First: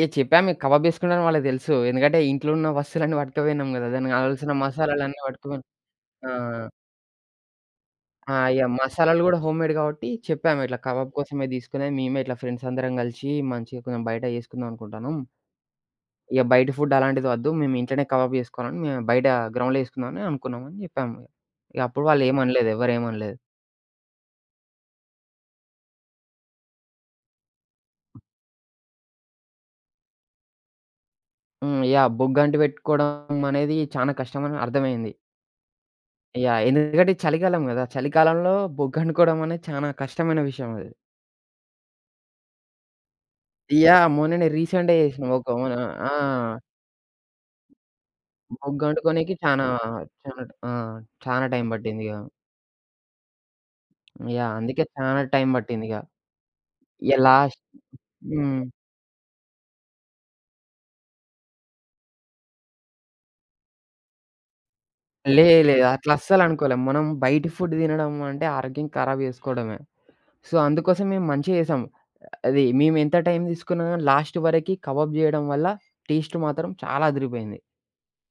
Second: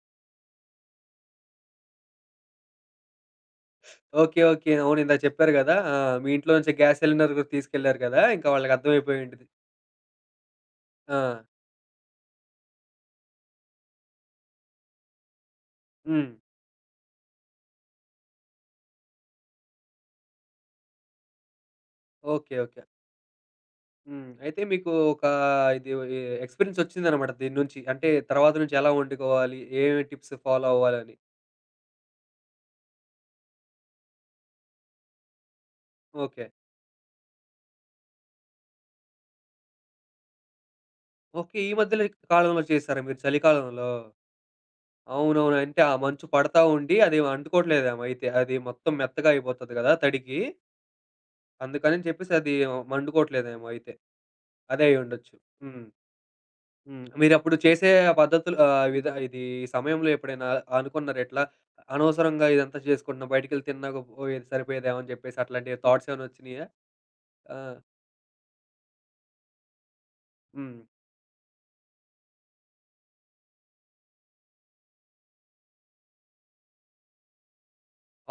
ఏహ్! చెప్పాం మేం కబాబ్ చేసుకుంటాం అని, వాళ్ళకి తెలుసు. ఎందుకంటే ఇంట్లో ఉన్న వస్తువులన్నీ పట్టుకుపోయినం గదా! దానికి ఓకె, కావాల్సిన ఓకె. అవును. అవును. మసాలాలన్నీ ఇందాక చెప్పారు పటకపోయినం. గదా! ఆ! ఆ! మీ ఇంట్లో నుంచే గ్యాస్ సిలిండర్ తీసుకెళ్లారు గదా! ఆ! ఇంకా ఇగ వాళ్ళకి అర్థం అయిపోయి మసాలాలు గూడా ఉండిది. హోమ్మేడ్ కాబట్టి చెప్పాం, ఇట్లా కబాబ్ ఆ! కోసమే తీసుకొని, మేమే ఇట్లా ఫ్రెండ్స్ అందరం కలిసి మంచిగా కొంచెం బయట చేసుకుందాం అనుకుంటాన్నాం. హ్మ్. ఇగ బయట ఫుడ్ అలాంటిది వద్దు. మేము ఇంట్లోనే కబాబ్ చేసుకోవాలని, మేము బయట గ్రౌండ్‌లో చేసుకుందాం అనుకున్నాం, అని చెప్పాం, ఇగ అప్పుడు వాళ్ళు ఏం ఓకె, అనలేదు. ఓకె. ఎవరు ఏం అనలేదు. హ్మ్, అయితే మీకు ఒక ఇది ఒది ఎక్స్పీరియన్స్ ఒచ్చిందన్నమాట దీన్నుంచి. అంటే తర్వాత నుంచి, ఎలా వండుకోవాలి? ఏం టిప్స్ ఫాలో అవ్వాలి అని. హ్మ్, యాహ్! బొగ్గంటి పెట్టుకోవడం, అనేది చాన కష్టమని అర్థమయింది. ఓకె. యాహ్! ఎందుకంటే చలికాలం గదా! చలికాలంలో బొగ్గ అంటుకోడం అనేది, చానా కష్టమైన విషయం అది. ఓకె. ఈ మధ్యలో కాలంలో చేసారా, మీరు చలికాలంలో? యాహ్! మొన్ననే రీసెంట్‌గా జెసినం ఒక అవునవును. మన అంటే ఆ ఆ! మంచు పడతా ఉండి, అది అంటుకోవట్లేదేమో అయితే. అది మొత్తం మెత్తగా బొగ్గంటుకోనికి చానా, అయిపోతది కదా! తడికి. చానా ఆ! చానా టైమ్ పట్టింది అందుకని ఇగా. చెప్పేసి అది మండుకోవట్లేదేమో అయితే. యాహ్! అందుకే అదే చానా అయ్యుండొచ్చు. టైమ్ హ్మ్, పట్టింది ఇగ. హ్మ్. ఇగ మీరు అప్పుడు లాస్ట్ చేసే ఆ పద్ధతులు హ్మ్. అహ్, విధ ఇది సమయంలో ఎప్పుడైనా అ అనుకున్నారా ఇట్లా, అనవసరంగా ఇదంతా చేసుకుంటున్నా, బయటికెళ్ళి తిన్నాక, పోయేది సరిపోయేదేమో అని చెప్పేసి, లేదు, అట్లాంటి లేదు. థాట్స్ అట్లా ఏమైనా వచ్చినియా? అస్సలనుకోలేం, మనం బయటి ఆ! ఫుడ్ తినడం అంటే ఆరోగ్యం ఖరాబ్ చేసుకోవడమే. సో, హ్మ్. అందుకోసం మేం మంచిగా చేసాం. అది మేము ఎంత టైం తీసుకున్నా, గాని లాస్ట్ వరకి కబాబ్ చేయడం వల్ల టేస్ట్ మాత్రం, చాలా అదిదిరిపోయింది.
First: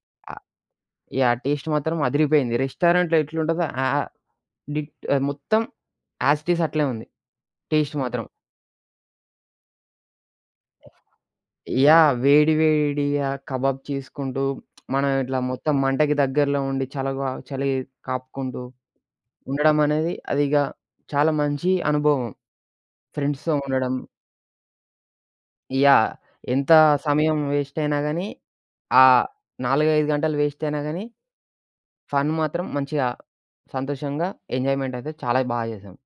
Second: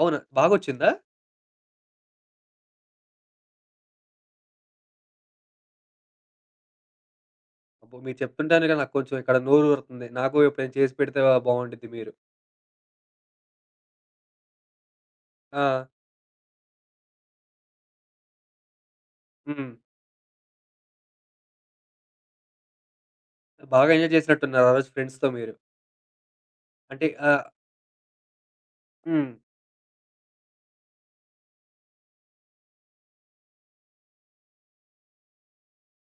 అవునా, బాగొచ్చిందా? యాహ్! టేస్ట్, మాత్రం అదిరిపోయింది. రెస్టారెంట్‌లో ఎట్లుంటదో ఆహ్, డిట్ మొత్తం యాస్ ఇట్ ఇజ్ అట్లే ఉంది టేస్ట్ అబ్బో! మీరు మాత్రం. చెప్తుంటేనే, నాకు కొంచెం ఇక్కడ నోరూరతుంది. నాకు ఎప్పుడైనా చేసి పెడితే ఆహ్, బావుండిది యాహ్! మీరు. వేడి, వేడిగా కబాబ్ చేసుకుంటూ, మనం ఇట్లా మొత్తం ఆ! మంటకి దగ్గరలో ఉండి, చలగా చలి కాపుకుంటూ హ్మ్. ఉండడం అనేది, అది ఇగ చాలా మంచి అనుభవం ఫ్రెండ్స్‌తో బాగా ఉండడం. ఎంజాయ్ చేసినట్టు ఉన్నారు, ఆ రోజు ఫ్రెండ్స్‌తో మీరు. యాహ్! ఎంత అంటే, అ సమయం వేస్ట్ అయినా గాని, ఆహ్, హ్మ్. 4, 5 గంటలు వేస్ట్ అయినా గాని, ఫన్ మాత్రం మంచిగా, సంతోషంగా, ఎంజాయ్మెంట్ అయితే చాలా బాగా చేసాం.